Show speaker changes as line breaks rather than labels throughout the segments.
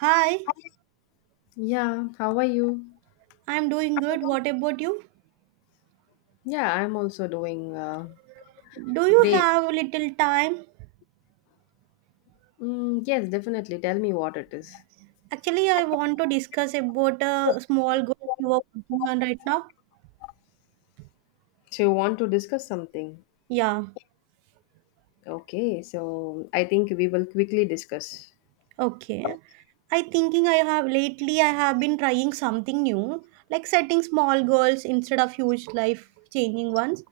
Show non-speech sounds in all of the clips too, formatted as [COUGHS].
Hi,
Yeah, how are you?
I'm doing good. What about you?
Yeah, I'm also doing
Do you
great.
have a little time?
Yes, definitely. Tell me what it is.
Actually, I want to discuss about a small group you are working on right now.
So, you want to discuss something?
Yeah.
Okay, so I think we will quickly discuss.
Okay. I have lately I have been trying something new, like setting small goals instead of huge life changing ones.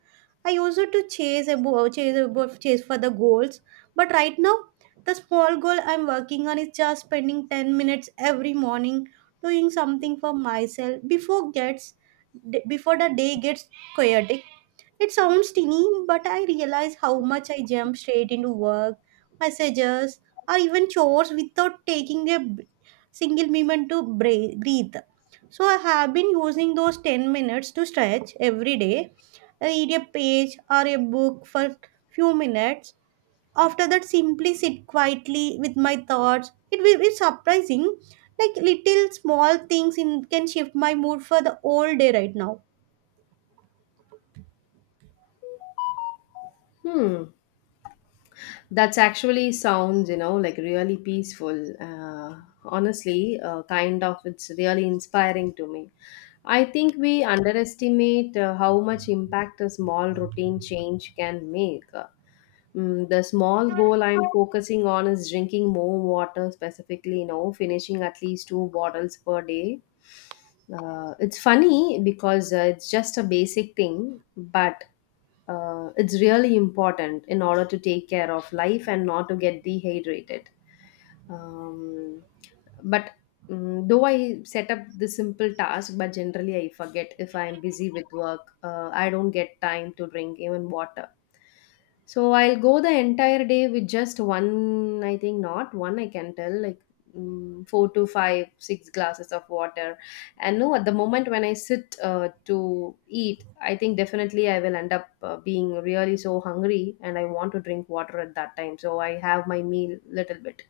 I used to chase for the goals, but right now the small goal I'm working on is just spending 10 minutes every morning doing something for myself before the day gets chaotic. It sounds teeny, but I realize how much I jump straight into work, messages, or even chores without taking a single moment to breathe. So I have been using those 10 minutes to stretch every day, I read a page or a book for few minutes. After that, simply sit quietly with my thoughts. It will be surprising, like little small things in, can shift my mood for the whole day right now.
Hmm, that's actually sounds, like really peaceful. Honestly, it's really inspiring to me. I think we underestimate how much impact a small routine change can make. The small goal I'm focusing on is drinking more water, specifically, you know, finishing at least two bottles per day. It's funny because it's just a basic thing, but it's really important in order to take care of life and not to get dehydrated. Um, but mm though I set up the simple task but generally I forget if I am busy with work I don't get time to drink even water so I'll go the entire day with just one, I think not one, I can tell, like four to five, six glasses of water. And no, at the moment when I sit to eat, I think definitely I will end up being really so hungry and I want to drink water at that time. So I have my meal little bit.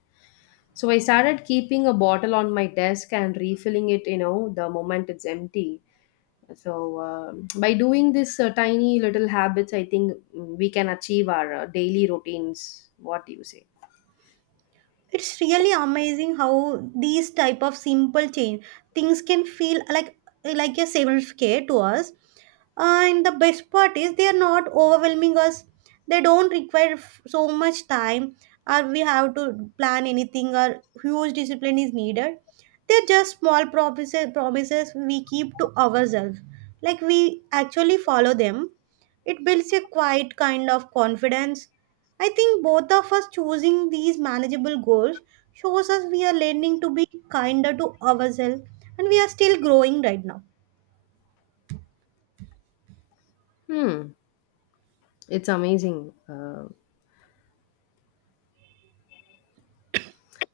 So I started keeping a bottle on my desk and refilling it, you know, the moment it's empty. So by doing this tiny little habits, I think we can achieve our daily routines. What do you say?
It's really amazing how these type of simple change things can feel like a self care to us, and the best part is they are not overwhelming us, they don't require so much time, or we have to plan anything or huge discipline is needed. They're just small promises we keep to ourselves, like we actually follow them. It builds a quiet kind of confidence. I think both of us choosing these manageable goals shows us we are learning to be kinder to ourselves, and we are still growing right now.
Hmm, it's amazing.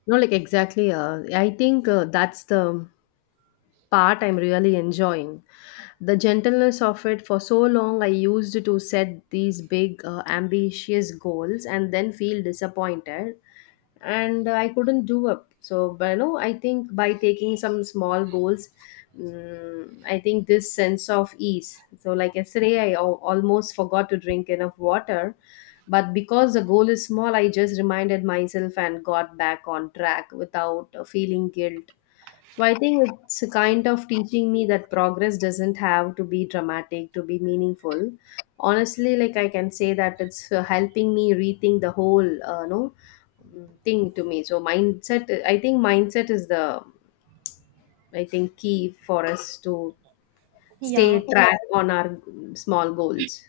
No, like exactly. I think that's the part I'm really enjoying. The gentleness of it. For so long, I used to set these big, ambitious goals and then feel disappointed. And I couldn't do up. So, but you know, I think by taking some small goals, I think this sense of ease. So, like yesterday, almost forgot to drink enough water, but because the goal is small, I just reminded myself and got back on track without feeling guilt, so I think it's a kind of teaching me that progress doesn't have to be dramatic to be meaningful. Honestly, like I can say that it's helping me rethink the whole, no, mm, thing to me. So mindset, I think mindset is the, I think key for us to stay,
Yeah,
yeah, track on our small goals.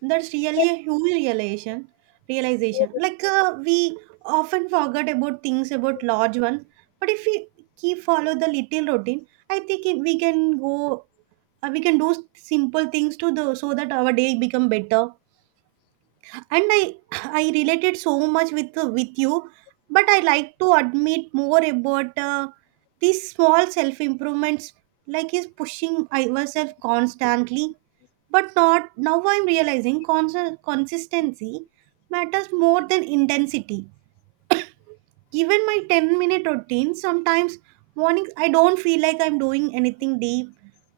that's really a huge realization. Realization. Like we often forget about things about large ones, but if we keep follow the little routine, I think if we can go. We can do simple things to the so that our day become better. And I related so much with you, but I like to admit more about these small self improvements. Like is pushing ourselves constantly, but not now I'm realizing consistency matters more than intensity. Even my 10-minute routine, sometimes mornings I don't feel like I'm doing anything deep,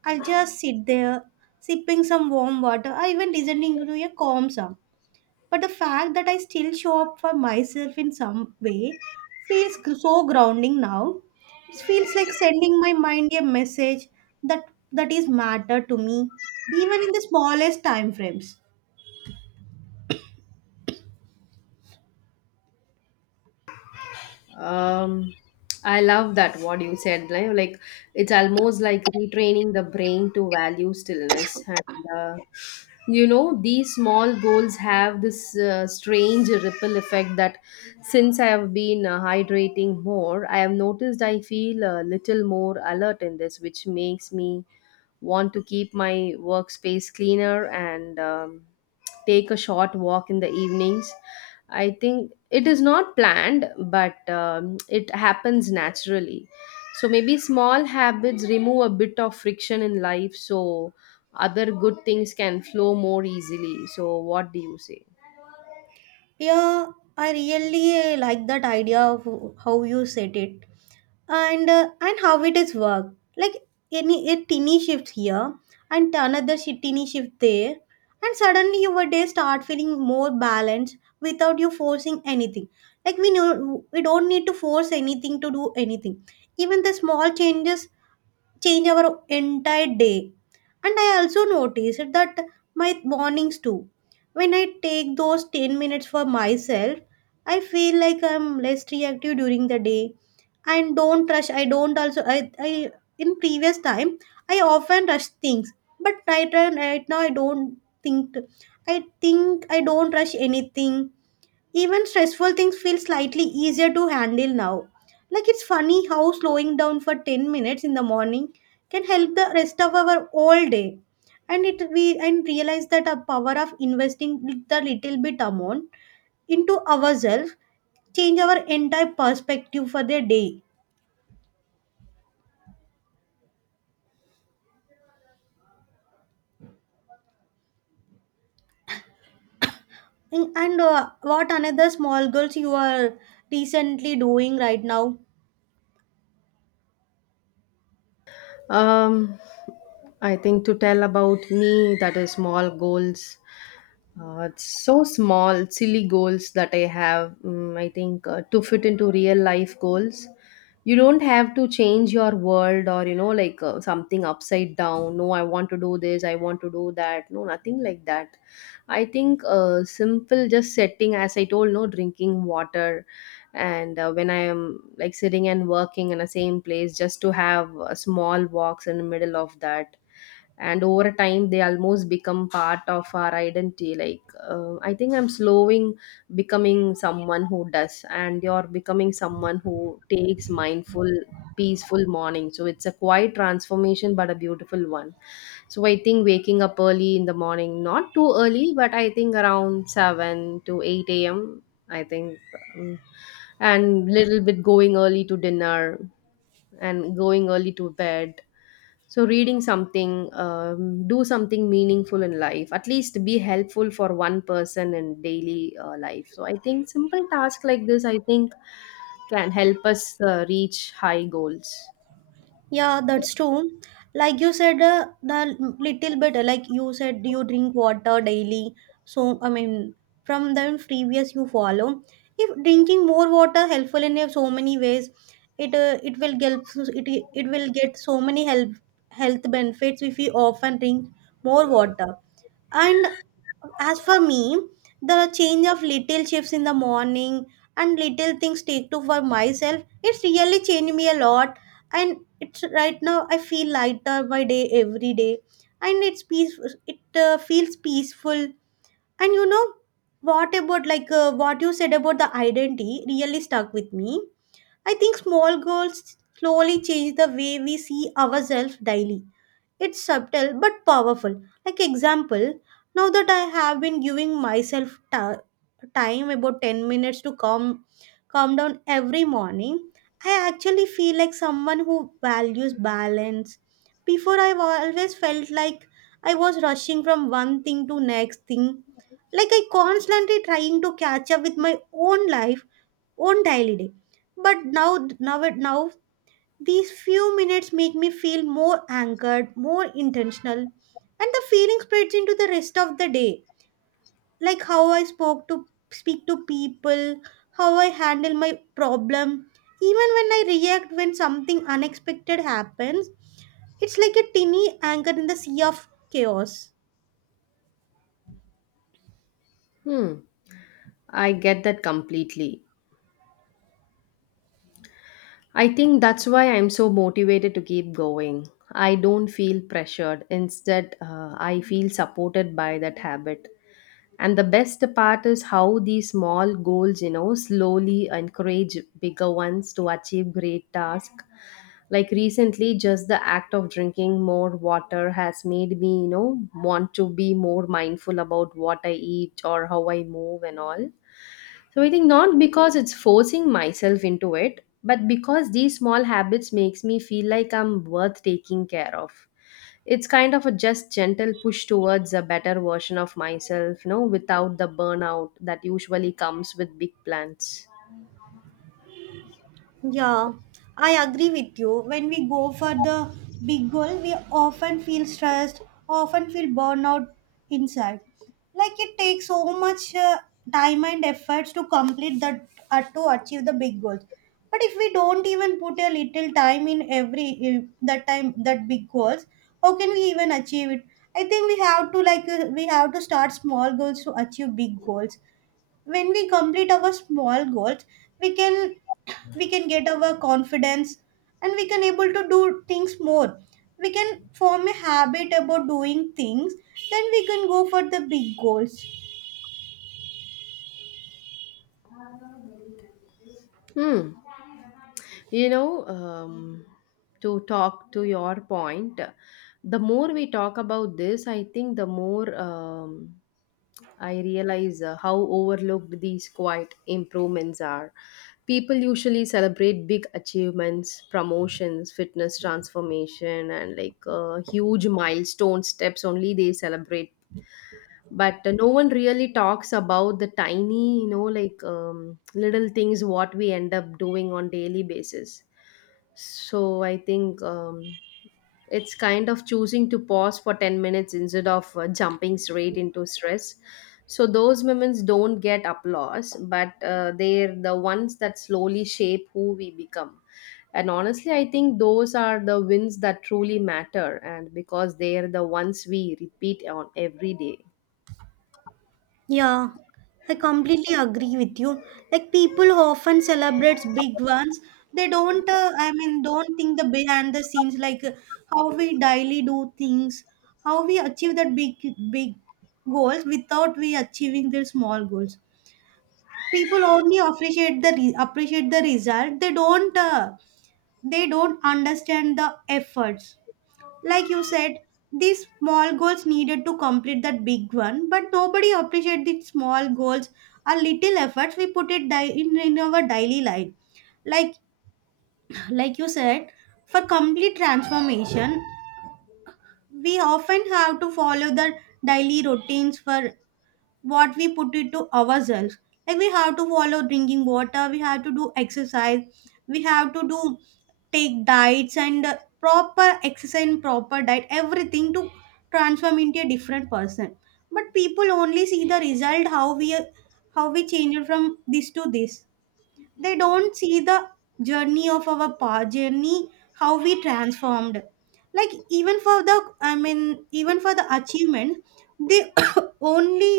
I'll just sit there sipping some warm water or even listening to a calm song, but the fact that I still show up for myself in some way feels so grounding now. It feels like sending my mind a message that is matter to me, even in the smallest time frames.
Um, I love that what you said. Like it's almost like retraining the brain to value stillness. And you know, these small goals have this strange ripple effect that since I have been hydrating more, I have noticed I feel a little more alert in this, which makes me want to keep my workspace cleaner and take a short walk in the evenings. I think it is not planned, but it happens naturally. So maybe small habits remove a bit of friction in life so other good things can flow more easily. So, what do you say?
Yeah, I really like that idea of how you said it, and how it is work. Like any a teeny shift here and another teeny shift there, and suddenly your day start feeling more balanced without you forcing anything. Like we know we don't need to force anything to do anything. Even the small changes change our entire day. And I also noticed that my mornings too. When I take those 10 minutes for myself, I feel like I'm less reactive during the day and don't rush. I don't also, I in previous time, I often rush things, but right now think, I think I don't rush anything, even stressful things feel slightly easier to handle now. Like it's funny how slowing down for 10 minutes in the morning can help the rest of our whole day. And it we and realize that our power of investing the little bit amount into ourselves change our entire perspective for the day. And what another small goals you are recently doing right now?
Um, I think to tell about me, that is small goals. It's so small, silly goals that I have. I think to fit into real life goals, you don't have to change your world or you know like something upside down. No, I want to do this. I want to do that. No, nothing like that. I think simple, just setting, as I told, no drinking water, and when I am like sitting and working in the same place, just to have small walks in the middle of that, and over time they almost become part of our identity. Like I think I'm slowing becoming someone who does, and you're becoming someone who takes mindful, peaceful morning. So it's a quiet transformation but a beautiful one. So I think waking up early in the morning, not too early, but I think around 7 to 8 a.m., I think um, and little bit going early to dinner and going early to bed. So, reading something, do something meaningful in life, at least be helpful for one person in daily life. So, I think simple tasks like this, I think, can help us reach high goals.
Yeah, that's true. Like you said, the little bit, like you said, you drink water daily. So, I mean, from the previous you follow, if drinking more water helpful in so many ways, it will get it it will get so many health benefits if we often drink more water. And as for me, the change of little shifts in the morning and little things take to for myself, it's really changed me a lot. And it's right now I feel lighter by day every day, and it's peaceful. It feels peaceful. And you know what about like what you said about the identity really stuck with me. I think small goals slowly change the way we see ourselves daily, it's subtle but powerful. Like example, now that I have been giving myself time about 10 minutes to calm down every morning, I actually feel like someone who values balance. Before I've always felt like I was rushing from one thing to next thing. Like I constantly trying to catch up with my own life, own daily day. But now these few minutes make me feel more anchored, more intentional, and the feeling spreads into the rest of the day. Like how I spoke to speak to people, how I handle my problem, even when I react when something unexpected happens. It's like a tiny anchor in the sea of chaos.
Hmm, I get that completely. I think that's why I'm so motivated to keep going. I don't feel pressured. Instead, I feel supported by that habit. And the best part is how these small goals, you know, slowly encourage bigger ones to achieve great tasks. Like recently, just the act of drinking more water has made me, you know, want to be more mindful about what I eat or how I move and all. So I think not because it's forcing myself into it, but because these small habits makes me feel like I'm worth taking care of. It's kind of a just gentle push towards a better version of myself, you know, without the burnout that usually comes with big plans.
Yeah, I agree with you. When we go for the big goal, we often feel stressed, often feel burnout inside. Like it takes so much time and efforts to complete that to achieve the big goals. But if we don't even put a little time in every that time that big goals, how can we even achieve it? I think we have to like we have to start small goals to achieve big goals. When we complete our small goals we can we can get our confidence, and we can able to do things more, we can form a habit about doing things, then we can go for the big goals.
Hmm. You know, to talk to your point, the more we talk about this, I think the more I realize how overlooked these quiet improvements are. People usually celebrate big achievements, promotions, fitness transformation, and like huge milestone steps only they celebrate. But no one really talks about the tiny, you know, like little things what we end up doing on daily basis. So I think it's kind of choosing to pause for 10 minutes instead of jumping straight into stress. So those moments don't get applause, but they're the ones that slowly shape who we become. And honestly, I think those are the wins that truly matter, and because they are the ones we repeat on every day.
Yeah, I completely agree with you. Like people who often celebrates big ones, they don't. I mean, don't think the behind the scenes, like how we daily do things, how we achieve that big goals without we achieving their small goals. People only appreciate the appreciate the result, they don't understand the efforts, like you said, these small goals needed to complete that big one, but nobody appreciate the small goals or little efforts we put it in our daily life. Like [CLEARS THROAT] like you said, for complete transformation we often have to follow the daily routines for what we put it to ourselves. Like we have to follow drinking water, we have to do exercise, we have to do take diets and proper exercise and proper diet, everything to transform into a different person. But people only see the result how we change it from this to this, they don't see the journey of our past journey how we transformed. Like even for the, I mean, even for the achievement, they [COUGHS] only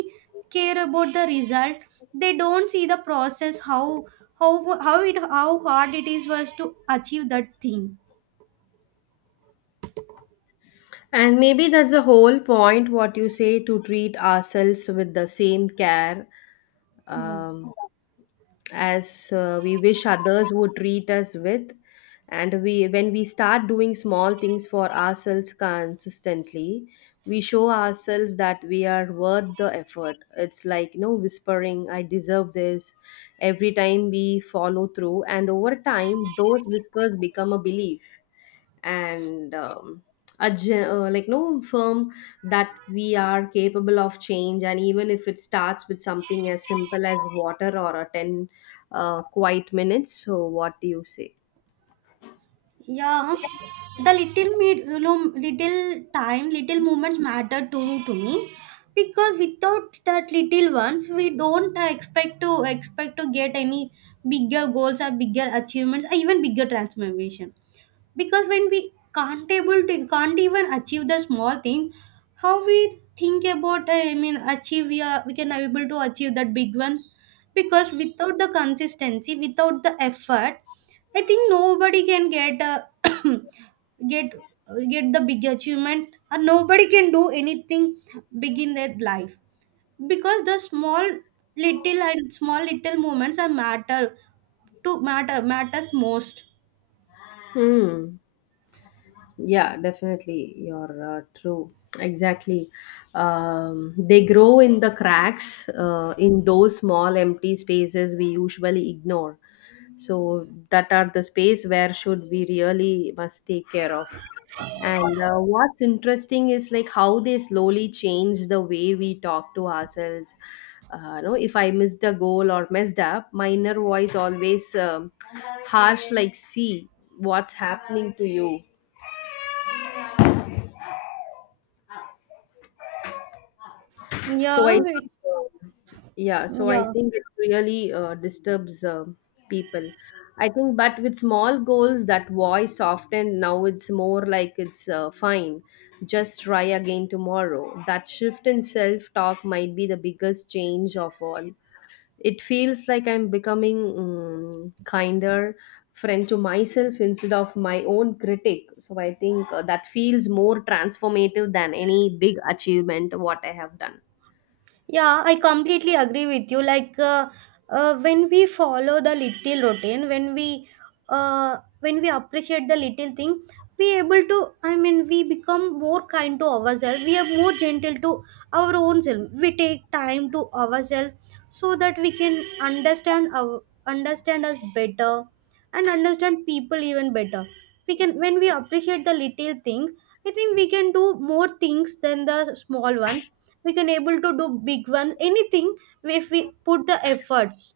care about the result, they don't see the process how how it how hard it is was to achieve that thing.
And maybe that's the whole point what you say, to treat ourselves with the same care
Yeah,
um, as we wish others would treat us with. And we, when we start doing small things for ourselves consistently, we show ourselves that we are worth the effort. It's like, you know, whispering I deserve this every time we follow through, and over time those whispers become a belief, and like no firm, that we are capable of change. And even if it starts with something as simple as water or a 10 quiet minutes, so what do you say?
yeah, the little made little time, little moments matter to me, because without that little ones, we don't expect to get any bigger goals or bigger achievements or even bigger transformation, because when we can't able to can't even achieve the small thing, how we think about I mean achieve we are we can able to achieve that big ones, because without the consistency without the effort, I think nobody can get [COUGHS] [CLEARS THROAT] get get the big achievement, or nobody can do anything big in their life, because the small little and small little moments are matter to matters most.
Hmm. Yeah, definitely. You're true. Exactly. They grow in the cracks, in those small empty spaces we usually ignore. So that are the space where should we really must take care of. And what's interesting is like how they slowly change the way we talk to ourselves. No, if I missed a goal or messed up, my inner voice always harsh, like, see what's happening to you.
Yeah,
So I, think,
it's
uh, Yeah, so I
yeah,
think it really disturbs people. I think, but with small goals, that voice often now it's more like it's fine, just try again tomorrow. That shift in self talk might be the biggest change of all. It feels like I'm becoming kinder friend to myself instead of my own critic. So I think that feels more transformative than any big achievement what I have done.
yeah, I completely agree with you. Like when we follow the little routine, when we appreciate the little thing, we able to. I mean, we become more kind to ourselves. We are more gentle to our own self. We take time to ourselves so that we can understand our understand us better, and understand people even better. We can when we appreciate the little thing. I think we can do more things than the small ones, we can able to do big ones anything if we put the efforts.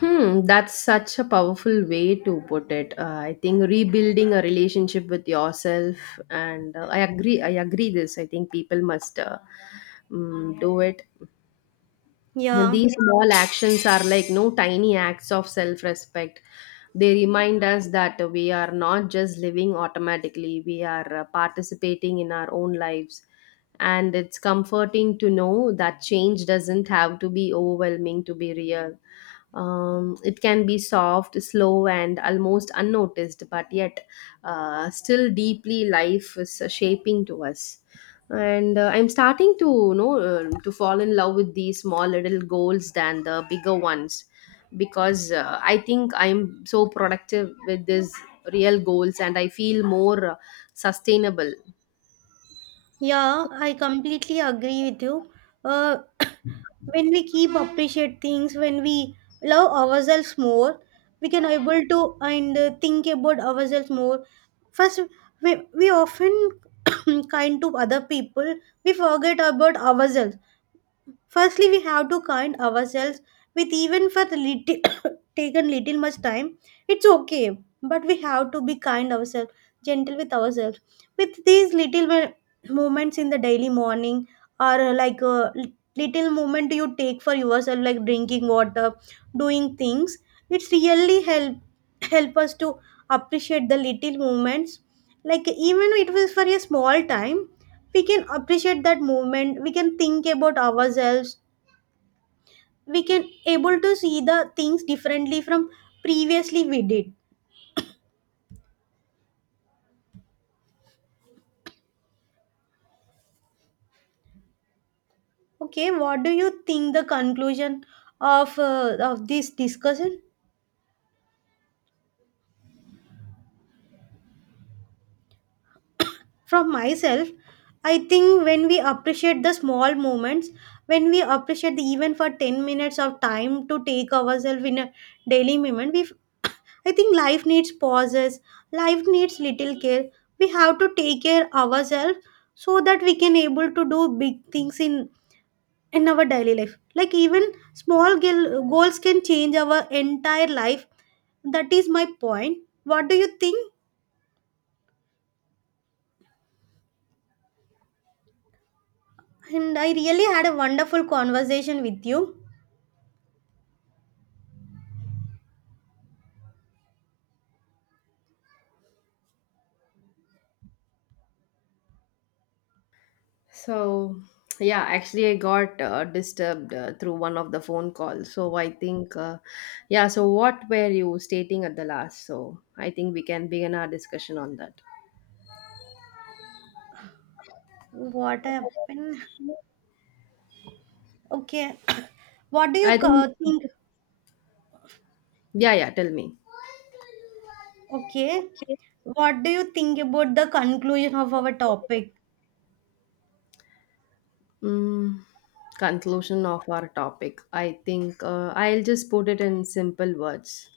That's such a powerful way to put it. I think rebuilding a relationship with yourself, and I agree. This I think people must do it.
Yeah,
These small actions are like no tiny acts of self-respect. They remind us that we are not just living automatically. We are participating in our own lives, and it's comforting to know that change doesn't have to be overwhelming to be real. It can be soft, slow, and almost unnoticed, but yet still deeply life is shaping to us. And I'm starting to, you know, to fall in love with these small little goals than the bigger ones, because I think I'm so productive with these real goals, and I feel more sustainable.
yeah, I completely agree with you. uh, [COUGHS] when we keep appreciate things, when we love ourselves more, we can able to and think about ourselves more first. We often [COUGHS] kind to other people, we forget about ourselves. Firstly, we have to kind ourselves, with even for the little [COUGHS] taken little much time. It's okay, but we have to be kind ourselves, gentle with ourselves. With these little moments in the daily morning, or like a little moment you take for yourself, like drinking water, doing things, it's really help us to appreciate the little moments. Like even it was for a small time, we can appreciate that movement, we can think about ourselves, we can able to see the things differently from previously we did. Okay, what do you think the conclusion of this discussion? From myself, I think when we appreciate the small moments, when we appreciate the even for 10 minutes of time to take ourselves in a daily moment we [COUGHS] I think life needs pauses, life needs little care, we have to take care ourselves so that we can able to do big things in our daily life. Like even small goals can change our entire life. That is my point. What do you think? And I really had a wonderful conversation with you.
So, yeah, actually, I got disturbed through one of the phone calls. So, I think, yeah, so what were you stating at the last? So, I think we can begin our discussion on that.
What happened? Okay. [COUGHS] What do you
I think,
think?
yeah, yeah, tell me.
Okay. What do you think about the conclusion of our topic?
Mm, conclusion of our topic. I think I'll just put it in simple words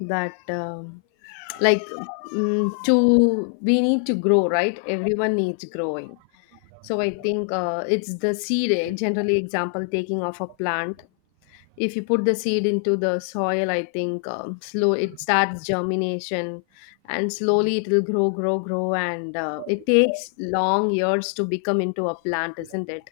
that, like, to we need to grow, right? Everyone needs growing. So I think it's the seed, eh, generally example taking of a plant. If you put the seed into the soil, I think slow it starts germination, and slowly it will grow, and it takes long years to become into a plant, isn't it?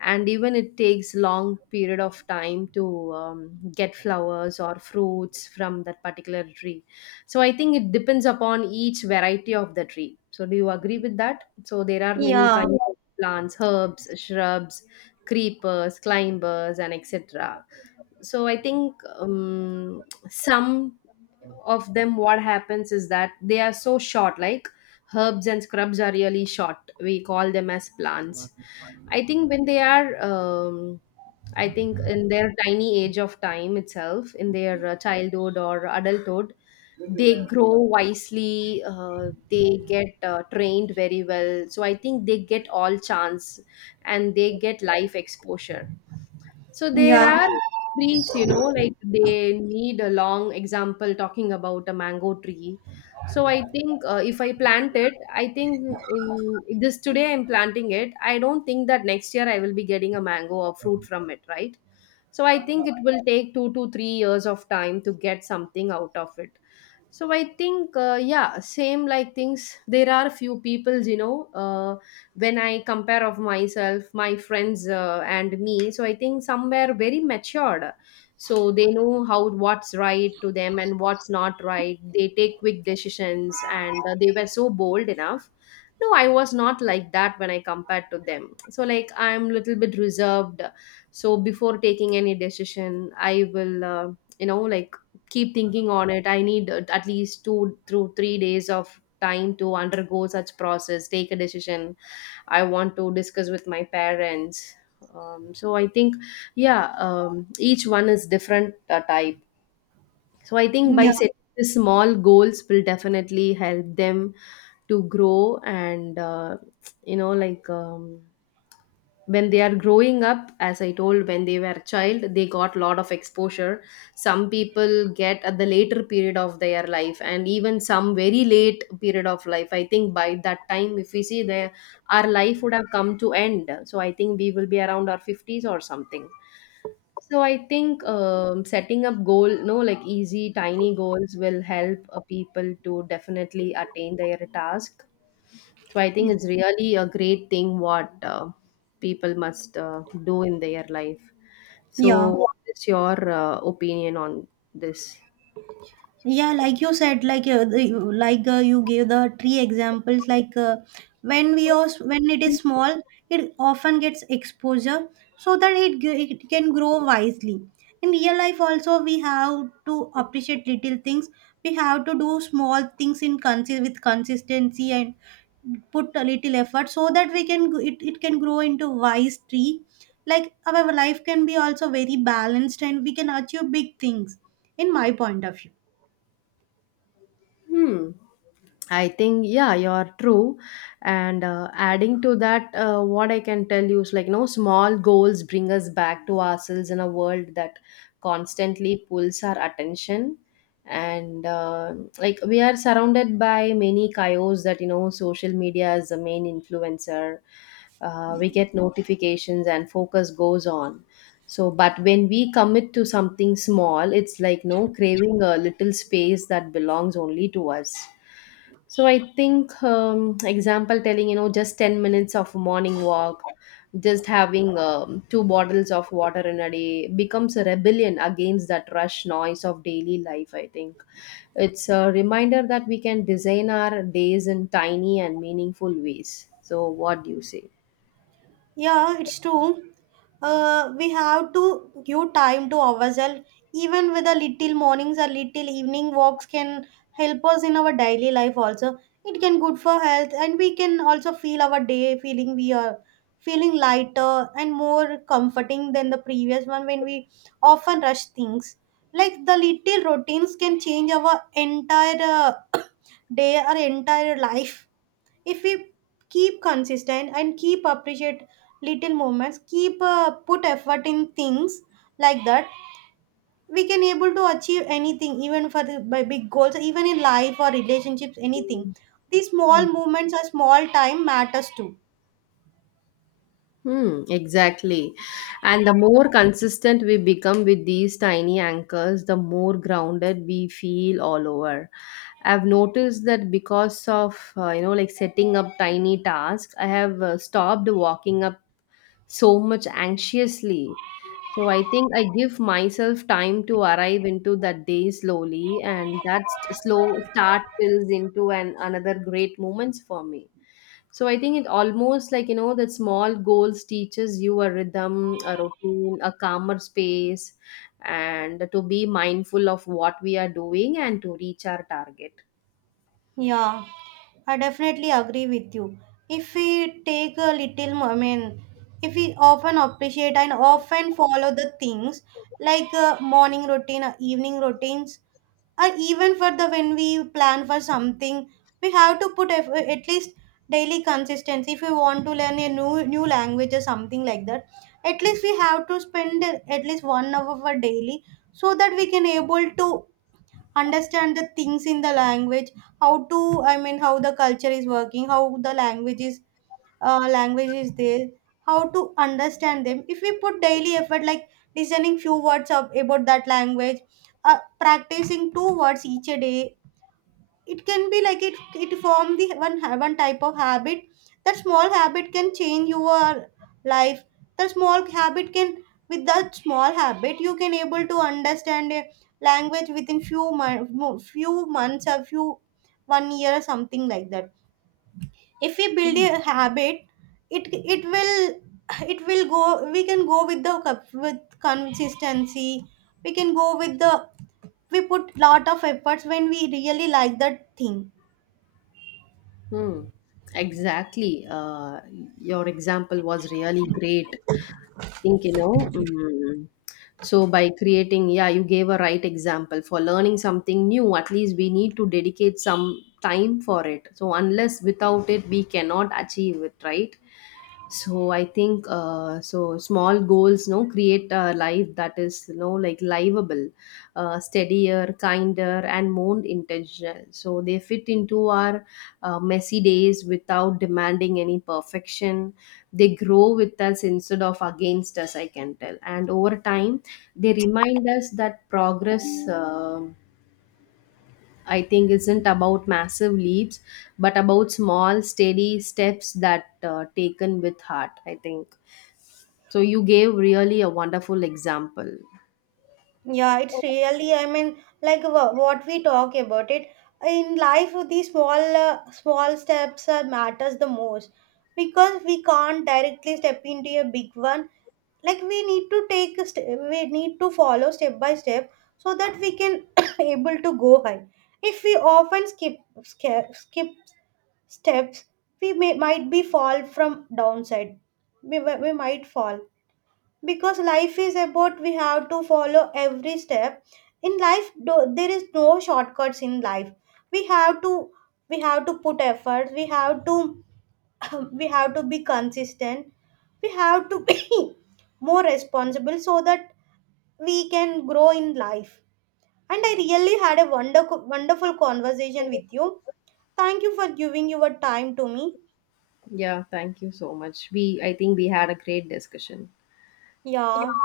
And even it takes long period of time to get flowers or fruits from that particular tree. So I think it depends upon each variety of the tree. So do you agree with that? So there are many
Yeah.
kinds of plants, herbs, shrubs, creepers, climbers and etc. So I think some of them, what happens is that they are so short. Like herbs and scrubs are really short, we call them as plants. I think when they are, I think in their tiny age of time itself, in their childhood or adulthood, they grow wisely. They get trained very well. So I think they get all chance and they get life exposure. So there
Yeah.
are. Mhm. Trees, you know, like they need a long example talking about a mango tree. So I think if I plant it, I think in this today I'm planting it. I don't think that next year I will be getting a mango or fruit from it, right? So I think it will take 2 to 3 years of time to get something out of it. So I think yeah, same like things. There are few people, you know, when I compare of myself, my friends and me, so I think somewhere very matured. So they know how, what's right to them and what's not right. They take quick decisions and they were so bold enough. No, I was not like that when I compared to them. So like I'm little bit reserved. So before taking any decision, I will you know, like keep thinking on it. I need at least 2 through 3 days of time to undergo such process, take a decision. I want to discuss with my parents. So I think yeah, each one is different type. So I think by
Yeah.
setting the small goals will definitely help them to grow and you know like um, when they are growing up, as I told, when they were a child, they got a lot of exposure. Some people get at the later period of their life, and even some very late period of life. I think by that time, if we see there, our life would have come to end. So I think we will be around our 50s or something. So I think setting up goal, no, like easy tiny goals will help people to definitely attain their task. So I think it's really a great thing what people must do in their life. So
Yeah.
what is your opinion on this?
Yeah, like you said, like you gave the tree examples, like when we are when it is small, it often gets exposure so that it can grow wisely. In real life also, we have to appreciate little things, we have to do small things in with consistency, and put a little effort so that we can g- it can grow into wise tree. Like our life can be also very balanced, and we can achieve big things, in my point of view.
Hmm. I think yeah, you're true. And adding to that, what I can tell you is like, no, small goals bring us back to ourselves in a world that constantly pulls our attention. And like we are surrounded by many coyotes. That, you know, social media is the main influencer. We get notifications and focus goes on. So but when we commit to something small, it's like, no, craving a little space that belongs only to us. So I think example telling, you know, just 10 minutes of morning walk, just having two bottles of water in a day becomes a rebellion against that rush noise of daily life. I think it's a reminder that we can design our days in tiny and meaningful ways. So what do you say?
Yeah, it's true. We have to give time to ourselves. Even with a little mornings or little evening walks can help us in our daily life also. It can good for health, and we can also feel our day feeling we are feeling lighter and more comforting than the previous one when we often rush things. Like the little routines can change our entire day or entire life if we keep consistent and keep appreciate little moments, keep put effort in things like that. We can able to achieve anything, even for the by big goals, even in life or relationships, anything. These small moments or small time matters too.
Hmm, exactly. And the more consistent we become with these tiny anchors, the more grounded we feel all over. I've noticed that because of, you know, like setting up tiny tasks, I have stopped walking up so much anxiously. So I think I give myself time to arrive into that day slowly, and that slow start builds into an another great moments for me. So I think it almost like, you know, that small goals teaches you a rhythm, a routine, a calmer space, and to be mindful of what we are doing and to reach our target.
Yeah, I definitely agree with you. If we take a little, I mean, if we often appreciate and often follow the things like morning routine, evening routines, or even for the when we plan for something, we have to at least daily consistency. If we want to learn a new language or something like that, at least we have to spend at least 1 hour for daily so that we can able to understand the things in the language, how to, I mean, how the culture is working, how the language is there, how to understand them. If we put daily effort like listening few words of, about that language, practicing two words each a day, it can be like it form the one type of habit. That small habit can change your life. That small habit can, with that small habit, you can able to understand a language within few months or few one year, something like that. If we build a habit, it it will, it will go, we can go with the with consistency, we can go with the, we put lot of efforts when we really like that thing.
Hmm. Exactly. Your example was really great. I think, you know, so by creating, yeah, you gave a right example for learning something new. At least we need to dedicate some time for it. So, unless without it, we cannot achieve it, right? So, I think so. Small goals, no, create a life that is, you know, like livable, steadier, kinder, and more intentional. So they fit into our messy days without demanding any perfection. They grow with us instead of against us, I can tell. And over time, they remind us that progress. um I think isn't about massive leaps, but about small, steady steps that taken with heart. I think so. You gave really a wonderful example.
Yeah, it's really, I mean, like what we talk about it in life, these small steps matters the most, because we can't directly step into a big one. Like we need to take, we need to follow step by step so that we can [COUGHS] able to go high. If we often skip steps, we may might be fall from downside. We might fall, because life is about we have to follow every step in life do, there is no shortcuts in life, we have to, we have to put effort, we have to [COUGHS] [CLEARS THROAT] we have to be consistent, we have to be [COUGHS] more responsible so that we can grow in life. And I really had a wonderful conversation with you. Thank you for giving your time to me.
Yeah, thank you so much. We I think we had a great discussion.
Yeah.